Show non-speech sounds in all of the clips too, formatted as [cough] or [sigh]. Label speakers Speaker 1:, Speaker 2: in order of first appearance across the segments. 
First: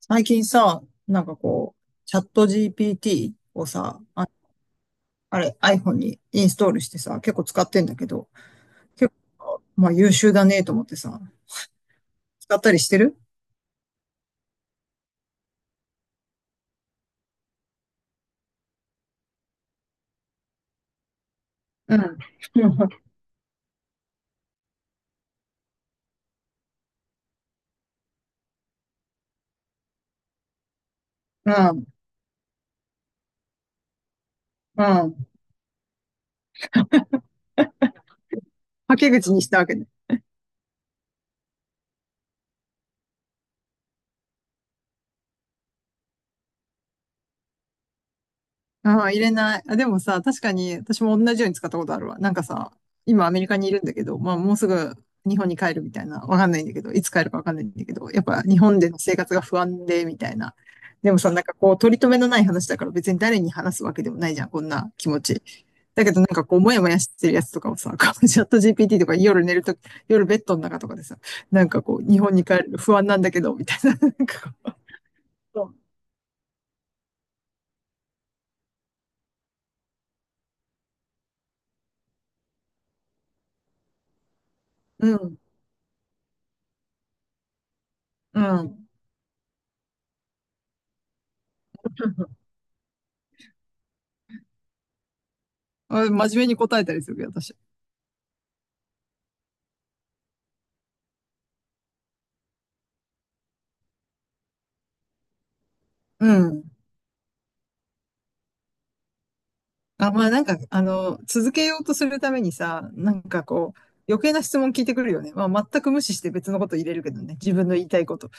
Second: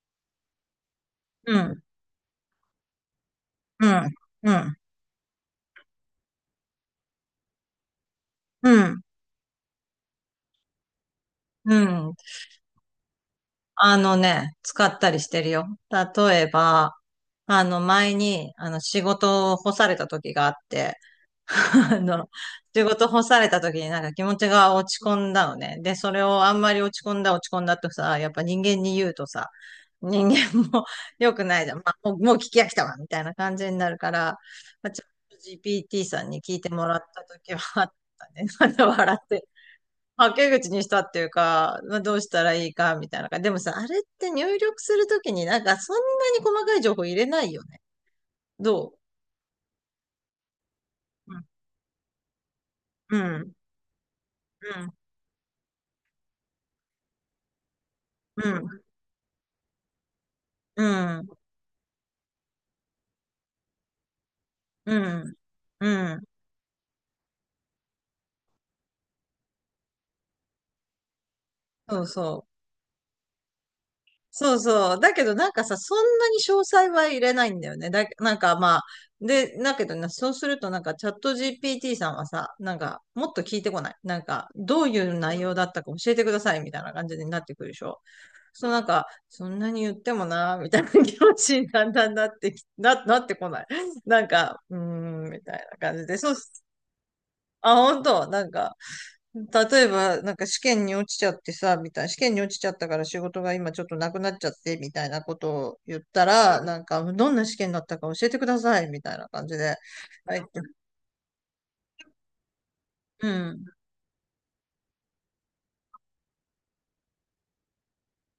Speaker 1: 最近さ、なんか
Speaker 2: う
Speaker 1: こ
Speaker 2: ん、
Speaker 1: う、チャット GPT を
Speaker 2: う
Speaker 1: さ、
Speaker 2: ん、うん、
Speaker 1: あれ iPhone にインストールしてさ、結構使ってんだけど、
Speaker 2: うん、
Speaker 1: 結構、まあ優秀だねと思ってさ、
Speaker 2: うん。
Speaker 1: 使ったりしてる。
Speaker 2: あのね、使ったりしてるよ。例えば、前に、仕事を干された時があって、[laughs]
Speaker 1: う
Speaker 2: あ
Speaker 1: ん。
Speaker 2: の、仕
Speaker 1: [laughs]
Speaker 2: 事干された時になんか気持ちが落ち込んだのね。で、それをあんまり落ち込んだ落ち込んだとさ、やっぱ人間に言うとさ、人間も [laughs] 良く
Speaker 1: う
Speaker 2: ない
Speaker 1: ん。
Speaker 2: じゃん。
Speaker 1: う
Speaker 2: ま
Speaker 1: ん。
Speaker 2: あ、もう、もう聞き飽きたわ、みたいな感じになるから、
Speaker 1: う
Speaker 2: まあ、ちょ
Speaker 1: ん。
Speaker 2: っと GPT さんに聞いてもらった時はあったね。[laughs] また
Speaker 1: はけ
Speaker 2: 笑っ
Speaker 1: 口に
Speaker 2: て
Speaker 1: したわけね。
Speaker 2: はけ口にしたっていうか、まあ、どうしたらいいかみたいな感じ。でもさ、あれって入力するときになんかそんなに細かい情報入れないよね。ど
Speaker 1: ああ、入れない。あ、でもさ、確かに私も同じよう
Speaker 2: う
Speaker 1: に使ったことあるわ。なんかさ、
Speaker 2: う
Speaker 1: 今アメリ
Speaker 2: ん。
Speaker 1: カにいるんだけど、まあもう
Speaker 2: う
Speaker 1: す
Speaker 2: ん。
Speaker 1: ぐ日本に帰るみたいな、わかんないんだけど、いつ帰るかわかんないんだけど、やっぱ
Speaker 2: う
Speaker 1: 日本
Speaker 2: ん。
Speaker 1: での生活が不安で、みたいな。
Speaker 2: う
Speaker 1: でも
Speaker 2: ん。
Speaker 1: さ、なんかこう、取り留めのない話だから別に誰に話すわけでもないじゃん、こんな
Speaker 2: う
Speaker 1: 気持
Speaker 2: ん。
Speaker 1: ち。だ
Speaker 2: う
Speaker 1: けどな
Speaker 2: ん。
Speaker 1: んかこう、もやもやしてるやつとかをさ、こう [laughs] チャット GPT とか夜寝るとき、夜ベッドの中とかでさ、なんか
Speaker 2: そ
Speaker 1: こ
Speaker 2: う
Speaker 1: う、日本に
Speaker 2: そ
Speaker 1: 帰
Speaker 2: う。
Speaker 1: るの不安なんだけど、みたいな。なんか
Speaker 2: そうそう。だけどなんか
Speaker 1: こ
Speaker 2: さ、そんなに詳細は入れないんだよね。なんかまあ、で、だけどね、そうするとなんかチャット GPT さんはさ、なんかもっと聞いてこない。なんか、どうい
Speaker 1: う、
Speaker 2: う
Speaker 1: うん、
Speaker 2: 内容だったか教えてくださいみたいな感じになってくるでしょ。
Speaker 1: う
Speaker 2: そのな
Speaker 1: ん。
Speaker 2: んか、そんなに言ってもな、みたいな気持ちにだんだんなってき、[laughs] なってこない。なんか、うーん、みたいな感
Speaker 1: あ、
Speaker 2: じ
Speaker 1: 真
Speaker 2: で。そうっ
Speaker 1: 面目に
Speaker 2: す。
Speaker 1: 答えたりするけど、私。
Speaker 2: あ、本当なんか、例えば、なんか試験に落ちちゃってさ、みたいな、試験に落ちちゃったから仕事が今ちょっとなくなっちゃって、みたいなことを言った
Speaker 1: う
Speaker 2: ら、
Speaker 1: ん。
Speaker 2: なんか、どんな試験だったか教えてください、みたいな感じで。
Speaker 1: あ、まあ
Speaker 2: は
Speaker 1: な
Speaker 2: い。
Speaker 1: んか、あの、続けようとするためにさ、なん
Speaker 2: う
Speaker 1: か
Speaker 2: ん。
Speaker 1: こう、余計な質問聞いてくるよね。まあ全く無視して別のこと入れるけどね。自分の言いたいこと。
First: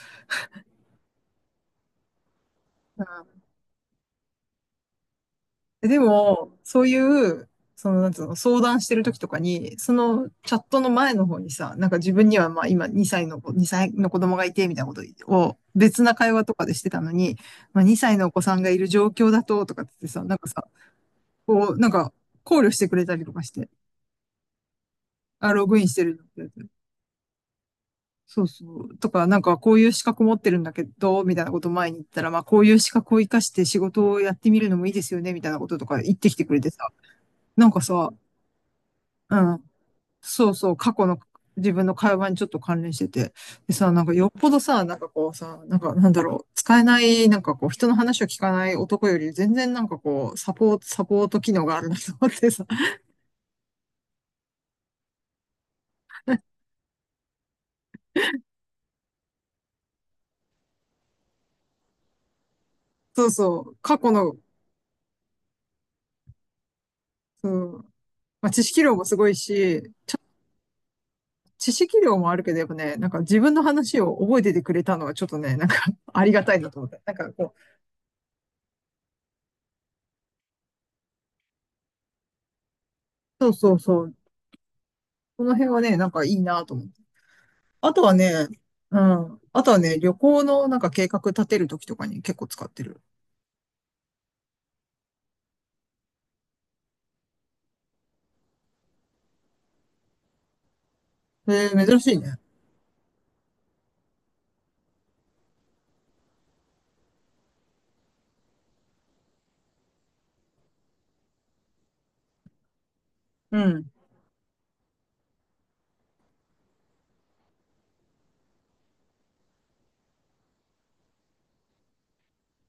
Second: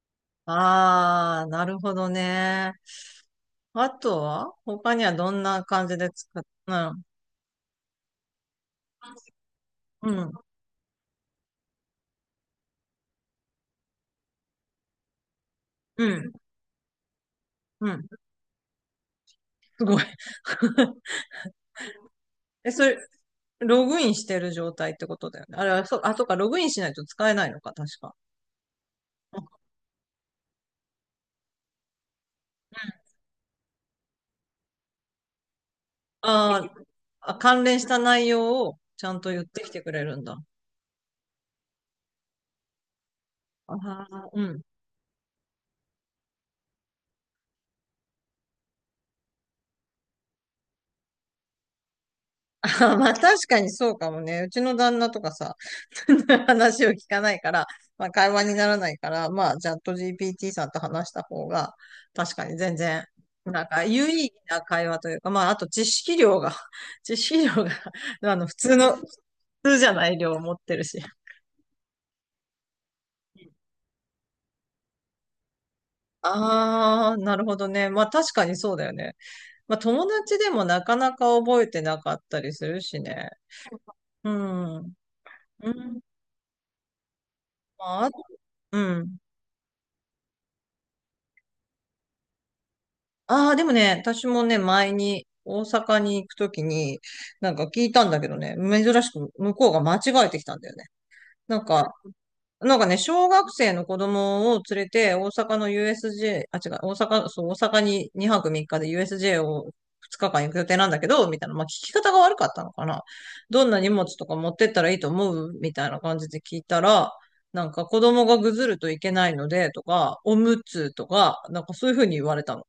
Speaker 2: ああ、なるほどね。
Speaker 1: うん。
Speaker 2: あとは他にはどんな感じ
Speaker 1: で
Speaker 2: で
Speaker 1: も、
Speaker 2: う
Speaker 1: そう
Speaker 2: ん。
Speaker 1: いう、その、なんつうの、相談してる時とかに、そ
Speaker 2: う
Speaker 1: の
Speaker 2: ん。
Speaker 1: チャットの前の方にさ、なんか自分にはまあ今2歳の子供がいて、みたいなことを別
Speaker 2: う
Speaker 1: な
Speaker 2: ん。
Speaker 1: 会話とかでしてたのに、まあ
Speaker 2: うん、
Speaker 1: 2歳のお子さんがいる状況だと、とか
Speaker 2: す
Speaker 1: っ
Speaker 2: ごい。
Speaker 1: てさ、なんかさ、
Speaker 2: [laughs]
Speaker 1: こう、なんか考
Speaker 2: え、
Speaker 1: 慮し
Speaker 2: そ
Speaker 1: てく
Speaker 2: れ、
Speaker 1: れたりとかして、
Speaker 2: ログインしてる状態ってことだよ
Speaker 1: あ、
Speaker 2: ね。あ
Speaker 1: ロ
Speaker 2: れ
Speaker 1: グイ
Speaker 2: は、
Speaker 1: ンし
Speaker 2: そう、
Speaker 1: て
Speaker 2: あ、
Speaker 1: る。
Speaker 2: そうか、ログインしないと使えないのか、確か。
Speaker 1: そうそう。とか、な
Speaker 2: う
Speaker 1: ん
Speaker 2: ん
Speaker 1: かこういう資格持ってるんだけど、みたいなことを前に言ったら、まあこういう資格を活かして仕事をやってみるのもいいですよね、みたいなこととか言ってきてく
Speaker 2: あ
Speaker 1: れて
Speaker 2: ー
Speaker 1: さ。
Speaker 2: あ、関
Speaker 1: なん
Speaker 2: 連
Speaker 1: か
Speaker 2: した
Speaker 1: さ、
Speaker 2: 内容をちゃんと
Speaker 1: う
Speaker 2: 言って
Speaker 1: ん。
Speaker 2: きてくれるんだ。
Speaker 1: そうそう、過去の自分の会話にちょっと関連してて。
Speaker 2: あ
Speaker 1: でさ、なんかよ
Speaker 2: あ、
Speaker 1: っ
Speaker 2: う
Speaker 1: ぽど
Speaker 2: ん。
Speaker 1: さ、なんかこうさ、なんかなんだろう、使えない、なんかこう人の話を聞かない男より全然なんかこう、サポート機能があるなと思って
Speaker 2: [laughs]
Speaker 1: さ。
Speaker 2: あーまあ確かにそうかもね。うちの旦那とかさ、[laughs] 話を聞かないから、まあ会話にならないから、まあチャット GPT さんと話した方が、確かに全然、
Speaker 1: そうそ
Speaker 2: なん
Speaker 1: う、
Speaker 2: か
Speaker 1: 過
Speaker 2: 有
Speaker 1: 去
Speaker 2: 意義
Speaker 1: の、
Speaker 2: な会話というか、まああと知識量が、[laughs] 知識
Speaker 1: う
Speaker 2: 量が、
Speaker 1: ん。
Speaker 2: [laughs] あの
Speaker 1: まあ
Speaker 2: 普
Speaker 1: 知
Speaker 2: 通
Speaker 1: 識
Speaker 2: の、
Speaker 1: 量
Speaker 2: 普
Speaker 1: もすごい
Speaker 2: 通じゃ
Speaker 1: し、
Speaker 2: ない量持ってるし。
Speaker 1: 知識量もあるけど、やっぱね、なんか自分の話を覚えててくれたのはちょっとね、なんか [laughs] ありがたいなと思った。
Speaker 2: あ
Speaker 1: な
Speaker 2: あ、
Speaker 1: んか
Speaker 2: なる
Speaker 1: こ
Speaker 2: ほ
Speaker 1: う、
Speaker 2: どね。まあ確かにそうだよね。まあ友達でもなかなか覚えてなかったりするしね。
Speaker 1: そうそうそう。
Speaker 2: うん。うん。
Speaker 1: この辺はね、なんかいいなと思って。あと
Speaker 2: まあ、
Speaker 1: はね、
Speaker 2: う
Speaker 1: う
Speaker 2: ん。
Speaker 1: ん。あとはね、旅行のなんか計画立てるときとかに結構使ってる。
Speaker 2: ああ、でもね、私もね、前に大阪に行くときに、なんか聞いたんだけどね、珍しく向こうが間違えてきたんだよね。
Speaker 1: え
Speaker 2: なん
Speaker 1: ー、
Speaker 2: か、
Speaker 1: 珍しいね。
Speaker 2: なんかね、小学生の子供を連れて、大阪の USJ、あ、違う、大阪、そう、大阪に2泊3日で USJ を2日間行く予定なんだけど、みたいな、まあ聞き方が悪かったのかな。
Speaker 1: う
Speaker 2: どんな
Speaker 1: ん。
Speaker 2: 荷物とか持ってったらいいと思うみたいな感じで聞いたら、なんか子供がぐずるといけないので、とか、おむつとか、なんかそういうふうに言われたの。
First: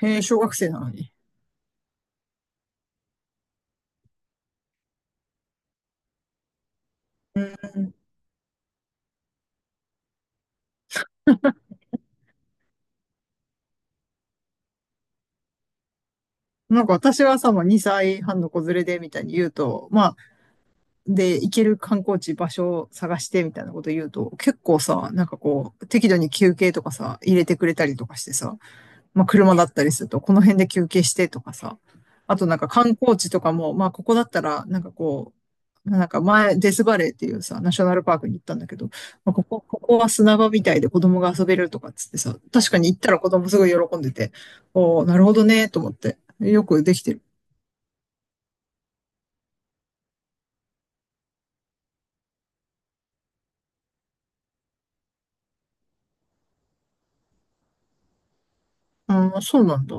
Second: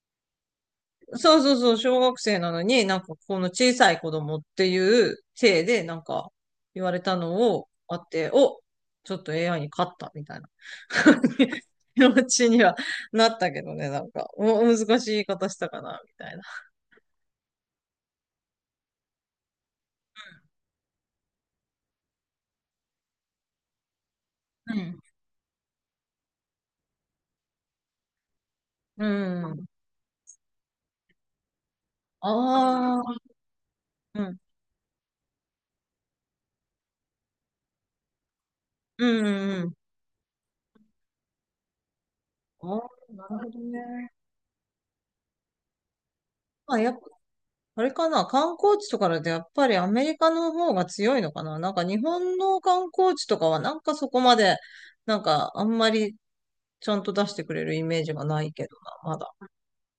Speaker 1: へえ、小学生なのに。
Speaker 2: そうそうそう、小学生なのに、なんかこの小さい子供っていう体で、なんか言われたのをあって、お、ちょっと AI に勝ったみたいな [laughs] 気持ちにはなったけどね、なんか、お、難しい言い方したかな、みたいな。
Speaker 1: なんか私はさ、もう2歳半の子連れでみたいに言うと、まあ、で、行ける観光地、場所を探してみたいなこと言うと、結構さ、なんかこう、適度に休憩とかさ、入れてくれたりとかしてさ、
Speaker 2: う
Speaker 1: まあ、
Speaker 2: ん。う
Speaker 1: 車だ
Speaker 2: ん。
Speaker 1: ったりすると、この辺で休憩してとかさ、あとなんか観
Speaker 2: ああ、
Speaker 1: 光地とかも、まあ、ここだ
Speaker 2: う
Speaker 1: っ
Speaker 2: ん、
Speaker 1: たら、なんかこう、なんか前、デスバレーっていうさ、ナショナルパークに行ったんだけど、
Speaker 2: うん、
Speaker 1: まあ、こ
Speaker 2: う
Speaker 1: こ、
Speaker 2: ん。うん
Speaker 1: ここは砂場みたいで子供が遊べるとかっつってさ、確
Speaker 2: あ
Speaker 1: かに行った
Speaker 2: あ
Speaker 1: ら
Speaker 2: な
Speaker 1: 子
Speaker 2: る
Speaker 1: 供
Speaker 2: ほ
Speaker 1: す
Speaker 2: ど
Speaker 1: ごい喜ん
Speaker 2: ね。
Speaker 1: でて、おー、なるほどね、と思って。よ
Speaker 2: まあ、
Speaker 1: くできてる。
Speaker 2: あれかな、観光地とかだとやっぱりアメリカの方が強いのかな。なんか日本の観光地とかはなんかそこまで、なんかあんまりちゃんと出してくれるイメージがないけどな、まだ。
Speaker 1: うん、そうなんだ。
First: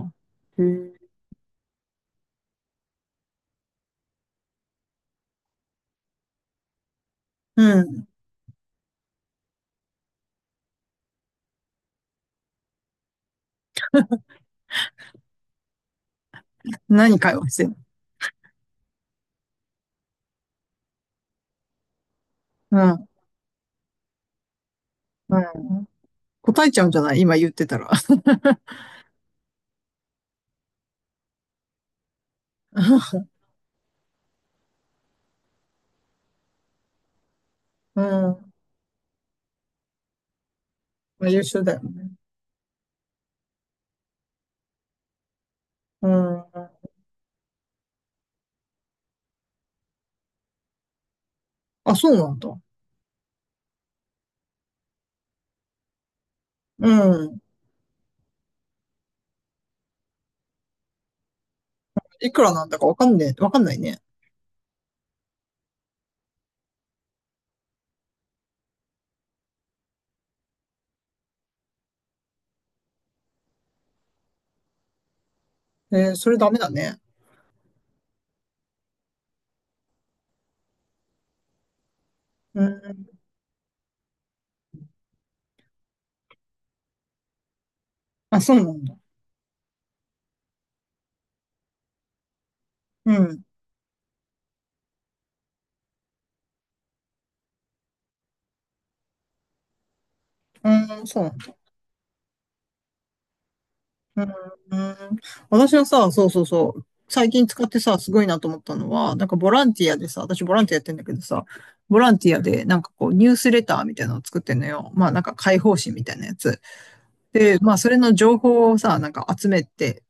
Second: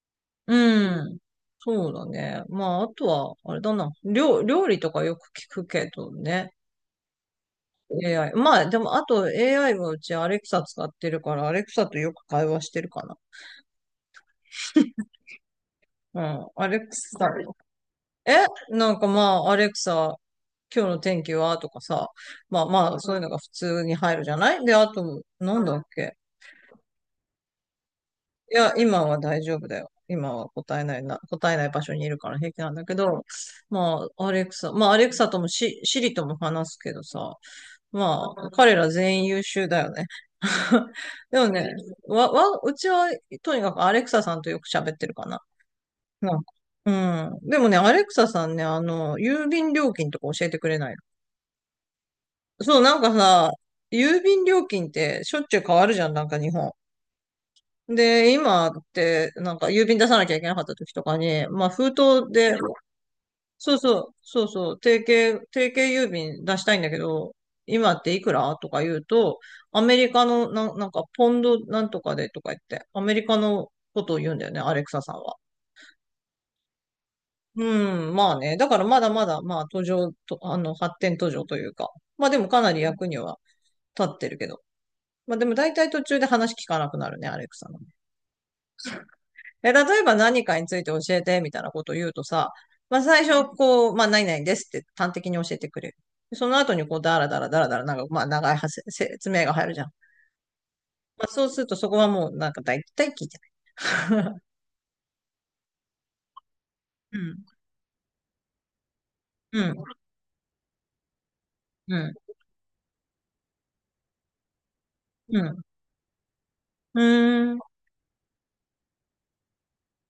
Speaker 1: へ
Speaker 2: う
Speaker 1: ー。
Speaker 2: ん。そうだね。まあ、あとは、あれだな。料理とかよく聞くけどね。
Speaker 1: うん。
Speaker 2: AI。まあ、でも、あと AI はうちアレクサ使ってるから、アレクサとよく会話してるかな。うん。アレク
Speaker 1: 何
Speaker 2: サ
Speaker 1: 会話してんの？
Speaker 2: え、なんかまあ、アレクサ、今日の天気はとかさ、まあまあ、そういうのが普通に入るじゃないで、あと、
Speaker 1: うん、
Speaker 2: なんだ
Speaker 1: う
Speaker 2: っ
Speaker 1: ん。
Speaker 2: け
Speaker 1: 答えちゃうんじゃない今言ってたら。[laughs]
Speaker 2: いや、今は大丈夫だよ。今は答えないな、答えない場所にいるから平気なんだけど、まあ、アレクサ、まあ、アレクサともシリとも話すけどさ、
Speaker 1: う
Speaker 2: まあ、
Speaker 1: ん。
Speaker 2: 彼ら全員優秀だよね。[laughs]
Speaker 1: まあ、
Speaker 2: で
Speaker 1: 優
Speaker 2: も
Speaker 1: 秀
Speaker 2: ね、
Speaker 1: だよね。
Speaker 2: うちは、とにかくアレクサさんとよく喋ってるかな。
Speaker 1: う
Speaker 2: なん
Speaker 1: ん。
Speaker 2: かうん。でもね、アレクサさんね、郵便料金とか教えてくれないの
Speaker 1: あ、そうなんだ。
Speaker 2: そう、なんかさ、郵便料金ってしょっちゅう変わるじゃん、なんか日本。
Speaker 1: うん。
Speaker 2: で、今って、なんか郵便出さなきゃいけなかった時とかに、まあ封筒
Speaker 1: いくら
Speaker 2: で、
Speaker 1: なんだかわかんねえ、わかんな
Speaker 2: そう
Speaker 1: い
Speaker 2: そ
Speaker 1: ね。
Speaker 2: う、そうそう、定型郵便出したいんだけど、今っていくらとか言うと、アメリカのなんかポンドなんとかでとか言って、アメリカのことを言うんだよね、アレクサさんは。
Speaker 1: えー、それダメだね。
Speaker 2: うん、まあね。だからまだまだ、まあ途上と、あの、発展途上というか、まあでもか
Speaker 1: う
Speaker 2: なり役に
Speaker 1: ん。
Speaker 2: は立ってるけど。まあでも大体途中で話聞かなくなるね、アレクサの。
Speaker 1: あ、そうなんだ。
Speaker 2: え、例えば何かについて教えて、みたいなことを言うとさ、まあ
Speaker 1: う
Speaker 2: 最
Speaker 1: ん。
Speaker 2: 初、こう、まあ何々ですって端的に教えてくれる。その後にこう、だらだらだらだら、なんか、まあ長い説明が入るじゃん。
Speaker 1: うん、そう
Speaker 2: まあ
Speaker 1: なん
Speaker 2: そう
Speaker 1: だ。
Speaker 2: するとそこはもうなんか大体聞いてない。
Speaker 1: うん。うん。私はさ、そうそうそう。
Speaker 2: [laughs] う
Speaker 1: 最
Speaker 2: ん、
Speaker 1: 近使ってさ、すごいなと思ったのは、なんかボ
Speaker 2: う
Speaker 1: ラン
Speaker 2: ん、
Speaker 1: ティアでさ、私ボランティアやってんだけどさ、
Speaker 2: う
Speaker 1: ボラ
Speaker 2: ん、
Speaker 1: ンティアでなんかこうニュースレターみたいなのを作ってんのよ。まあなんか
Speaker 2: う
Speaker 1: 解
Speaker 2: ん、
Speaker 1: 放誌みたいなやつ。
Speaker 2: うん、う
Speaker 1: で、
Speaker 2: ん、
Speaker 1: まあそれの情報をさ、なんか集めて、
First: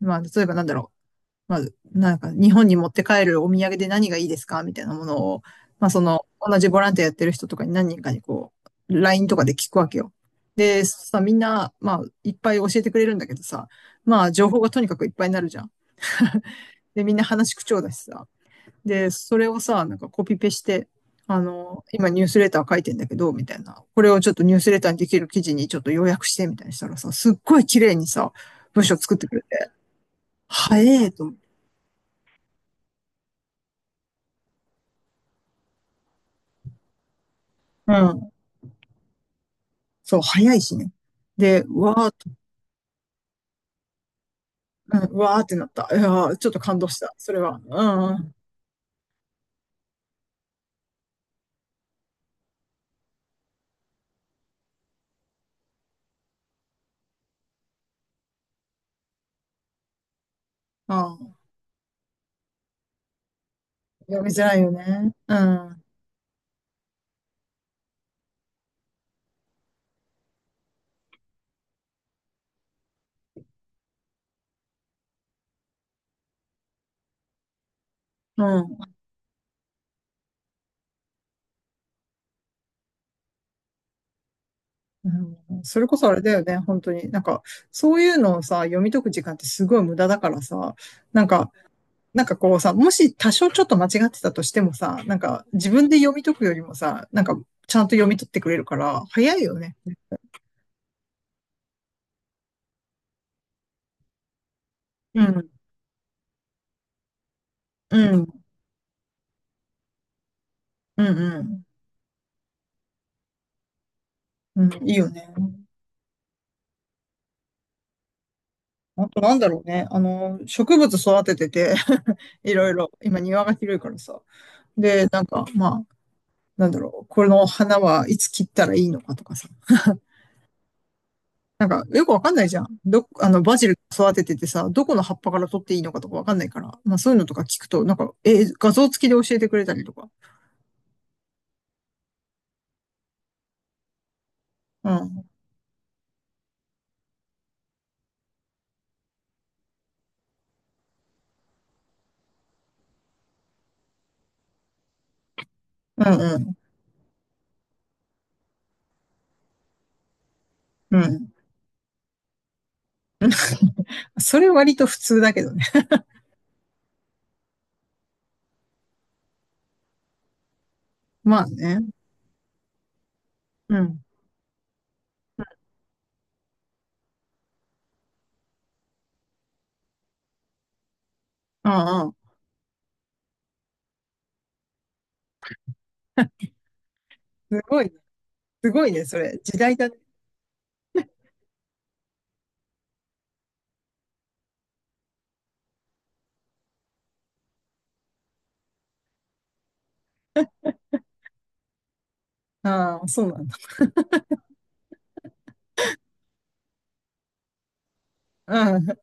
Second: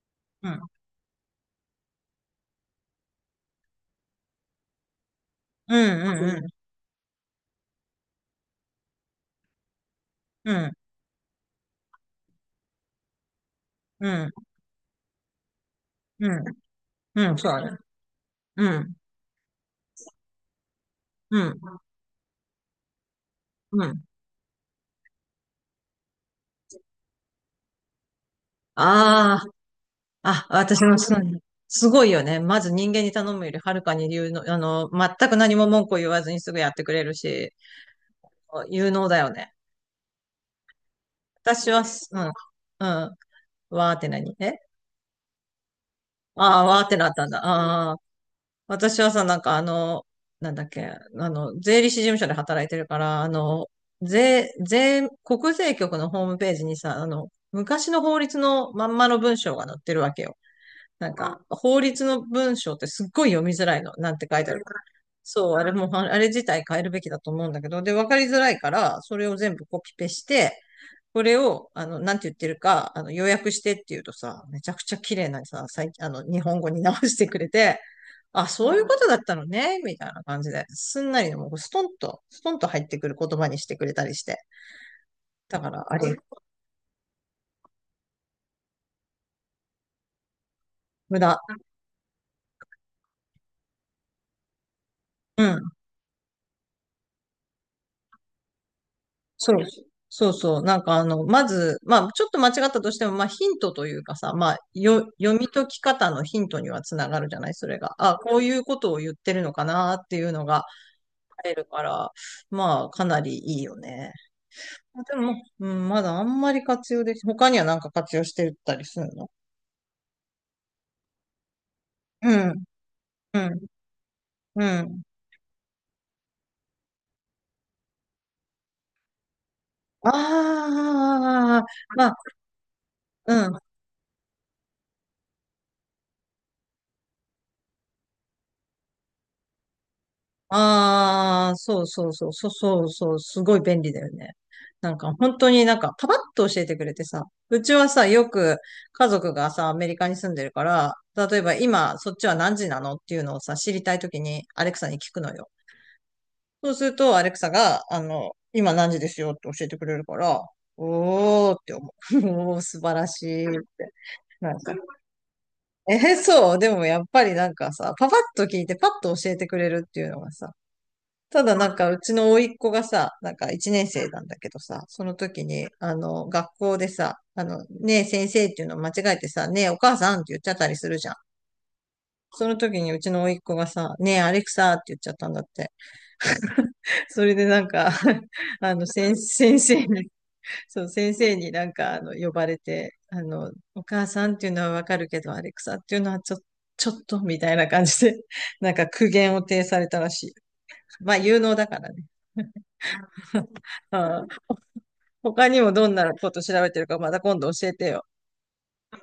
Speaker 1: まあ例え
Speaker 2: う
Speaker 1: ば
Speaker 2: ん、
Speaker 1: なんだろう。まあ、なんか日本に持って帰るお土産で何がいいですかみたいなものを、
Speaker 2: う
Speaker 1: まあその、
Speaker 2: ん、
Speaker 1: 同じボランティアやってる人とかに何人かにこう、LINE とかで聞くわけよ。
Speaker 2: うん、うん、
Speaker 1: で、さ、みんな、まあ、いっぱい教えてくれるんだけどさ、
Speaker 2: う
Speaker 1: ま
Speaker 2: ん、
Speaker 1: あ、情報がとにかくいっぱいになるじゃん。
Speaker 2: うん、
Speaker 1: [laughs] で、みんな
Speaker 2: うんそう
Speaker 1: 話口
Speaker 2: だね。
Speaker 1: 調だしさ。
Speaker 2: うん、
Speaker 1: で、それをさ、なんかコピペして、
Speaker 2: う
Speaker 1: あ
Speaker 2: ん、
Speaker 1: の、今ニュースレター書いてんだけど、みたいな。
Speaker 2: う
Speaker 1: こ
Speaker 2: ん。
Speaker 1: れをちょっとニュースレターにできる記事にちょっと要約して、みたいにしたらさ、すっごい綺麗にさ、文章作ってくれ
Speaker 2: あ
Speaker 1: て、
Speaker 2: あ、あ、私も
Speaker 1: 早え
Speaker 2: そう
Speaker 1: と思っ
Speaker 2: ね。
Speaker 1: て。
Speaker 2: すごいよね。まず人間に頼むよりはるかに有能、全く何も文句を言わずにすぐやってくれるし、
Speaker 1: うん。
Speaker 2: 有能だよね。
Speaker 1: そう、早いしね。で、
Speaker 2: 私は
Speaker 1: わー
Speaker 2: す、
Speaker 1: っ
Speaker 2: うん、
Speaker 1: と、
Speaker 2: うん、わーって何え
Speaker 1: うん、わーってなった。いやー、ちょっと
Speaker 2: ああー、わ
Speaker 1: 感
Speaker 2: ー
Speaker 1: 動
Speaker 2: って
Speaker 1: し
Speaker 2: なっ
Speaker 1: た。
Speaker 2: たん
Speaker 1: それ
Speaker 2: だ。
Speaker 1: は。う
Speaker 2: ああ、
Speaker 1: ん、うん。
Speaker 2: 私はさ、なんかなんだっけ、税理士事務所で働いてるから、国税局のホームページにさ、昔の法律のまんまの文章が載ってるわけよ。
Speaker 1: あ
Speaker 2: なん
Speaker 1: ー。
Speaker 2: か、法律の文章ってすっごい読みづらいの。なん
Speaker 1: 読
Speaker 2: て
Speaker 1: み
Speaker 2: 書
Speaker 1: づ
Speaker 2: いてあ
Speaker 1: らい
Speaker 2: る
Speaker 1: よ
Speaker 2: か。
Speaker 1: ね。う
Speaker 2: そう、あれ
Speaker 1: ん。
Speaker 2: も、ああれ自体変えるべきだと思うんだけど、で、わかりづらいから、それを全部コピペして、これを、なんて言ってるか、要約してって言うとさ、めちゃくちゃ綺麗なさ、最近、日本語に直してくれて、
Speaker 1: う
Speaker 2: あ、そういう
Speaker 1: ん。
Speaker 2: ことだったのね、みたいな感じで、すんなりもうストンと、ストンと入ってくる言葉にしてくれたりして。
Speaker 1: う
Speaker 2: だ
Speaker 1: ん。
Speaker 2: か
Speaker 1: そ
Speaker 2: ら、
Speaker 1: れ
Speaker 2: あ
Speaker 1: こそ
Speaker 2: れ、
Speaker 1: あれだよね、本当に。なんか、そういうのをさ、読み解く時間ってすごい無駄だからさ、
Speaker 2: 無
Speaker 1: なん
Speaker 2: 駄。
Speaker 1: か、なんかこうさ、もし多少ちょっと間違ってたとしてもさ、なん
Speaker 2: う
Speaker 1: か自
Speaker 2: ん。
Speaker 1: 分で読み解くよりもさ、なんかちゃんと読み取ってくれるから、早い
Speaker 2: そ
Speaker 1: よ
Speaker 2: う、
Speaker 1: ね。
Speaker 2: そうそう。なんかまず、まあ、ちょっと間違ったとしても、まあ、ヒントというかさ、まあ、
Speaker 1: う
Speaker 2: 読み
Speaker 1: ん、
Speaker 2: 解き方のヒントにはつながるじゃないそれが。
Speaker 1: う
Speaker 2: あ、
Speaker 1: ん、う
Speaker 2: こう
Speaker 1: ん、
Speaker 2: いうことを言ってるのかなっていうのが
Speaker 1: う
Speaker 2: 入る
Speaker 1: ん、
Speaker 2: から、まあ、かなりいいよね。
Speaker 1: うん、いい
Speaker 2: あ
Speaker 1: よ
Speaker 2: で
Speaker 1: ね。
Speaker 2: も、うん、まだあんまり活用でき、他にはなんか活用してたりす
Speaker 1: あ
Speaker 2: る
Speaker 1: と
Speaker 2: の
Speaker 1: なんだろうね。あの、植物育ててて
Speaker 2: う
Speaker 1: [laughs] い
Speaker 2: ん、
Speaker 1: ろいろ、今
Speaker 2: う
Speaker 1: 庭が
Speaker 2: ん、
Speaker 1: 広いからさ。
Speaker 2: うん。
Speaker 1: で、なんか、まあ、なんだろう、この花はいつ切ったらいいのかとかさ。
Speaker 2: ああ、
Speaker 1: なんか、よ
Speaker 2: ま
Speaker 1: く
Speaker 2: あ、
Speaker 1: わかんないじゃん。あ
Speaker 2: う
Speaker 1: の、バ
Speaker 2: ん。
Speaker 1: ジル育てててさ、どこの葉っぱから取っていいのかとかわかんないから。まあ、そういうのとか聞くと、なんか、え、画像付きで教えてくれたりとか。
Speaker 2: ああ、そうそうそう、そうそうそう、すごい便利だよね。な
Speaker 1: う
Speaker 2: んか
Speaker 1: ん。
Speaker 2: 本当になんかパパッと教えてくれてさ、うちはさ、よく家族がさ、アメリカに住んでるから、例えば今そっちは何時なのっていうのをさ、知りたいときにアレクサに聞くのよ。
Speaker 1: うんうん。
Speaker 2: そうするとアレクサが、今何時ですよって教えてくれるから、
Speaker 1: うん。
Speaker 2: おーって思う。[laughs] おー、素晴らしいって。
Speaker 1: [laughs] それ
Speaker 2: なんか、
Speaker 1: 割と普通だけどね。
Speaker 2: そう、でもやっぱりなんかさ、パパッと聞いてパッと教えてくれるっていうのがさ、
Speaker 1: ま
Speaker 2: た
Speaker 1: あ
Speaker 2: だなん
Speaker 1: ね。
Speaker 2: かうちの甥っ子がさ、なんか一
Speaker 1: う
Speaker 2: 年
Speaker 1: ん。
Speaker 2: 生なんだけどさ、その時に、学校でさ、ねえ先生っていうのを間違えてさ、ねえお母さんって言っちゃったりするじゃん。
Speaker 1: うんうん。
Speaker 2: その時にうちの甥っ子がさ、ねえアレクサって言っちゃったんだって。それでな
Speaker 1: す
Speaker 2: ん
Speaker 1: ごい
Speaker 2: か
Speaker 1: ね。
Speaker 2: [laughs]
Speaker 1: すごいね、それ。時
Speaker 2: 先
Speaker 1: 代
Speaker 2: 生
Speaker 1: だね。
Speaker 2: に、そう、先生になんか呼ばれて、お母さんっていうのはわかるけど、アレクサっていうのはちょっと、ちょっとみたいな感じで、なんか苦言を呈されたらしい。まあ、有能だからね。
Speaker 1: ああ、そうなんだ。
Speaker 2: [laughs] 他にもどんなこと調べてるかまた今度教えてよ。
Speaker 1: うん。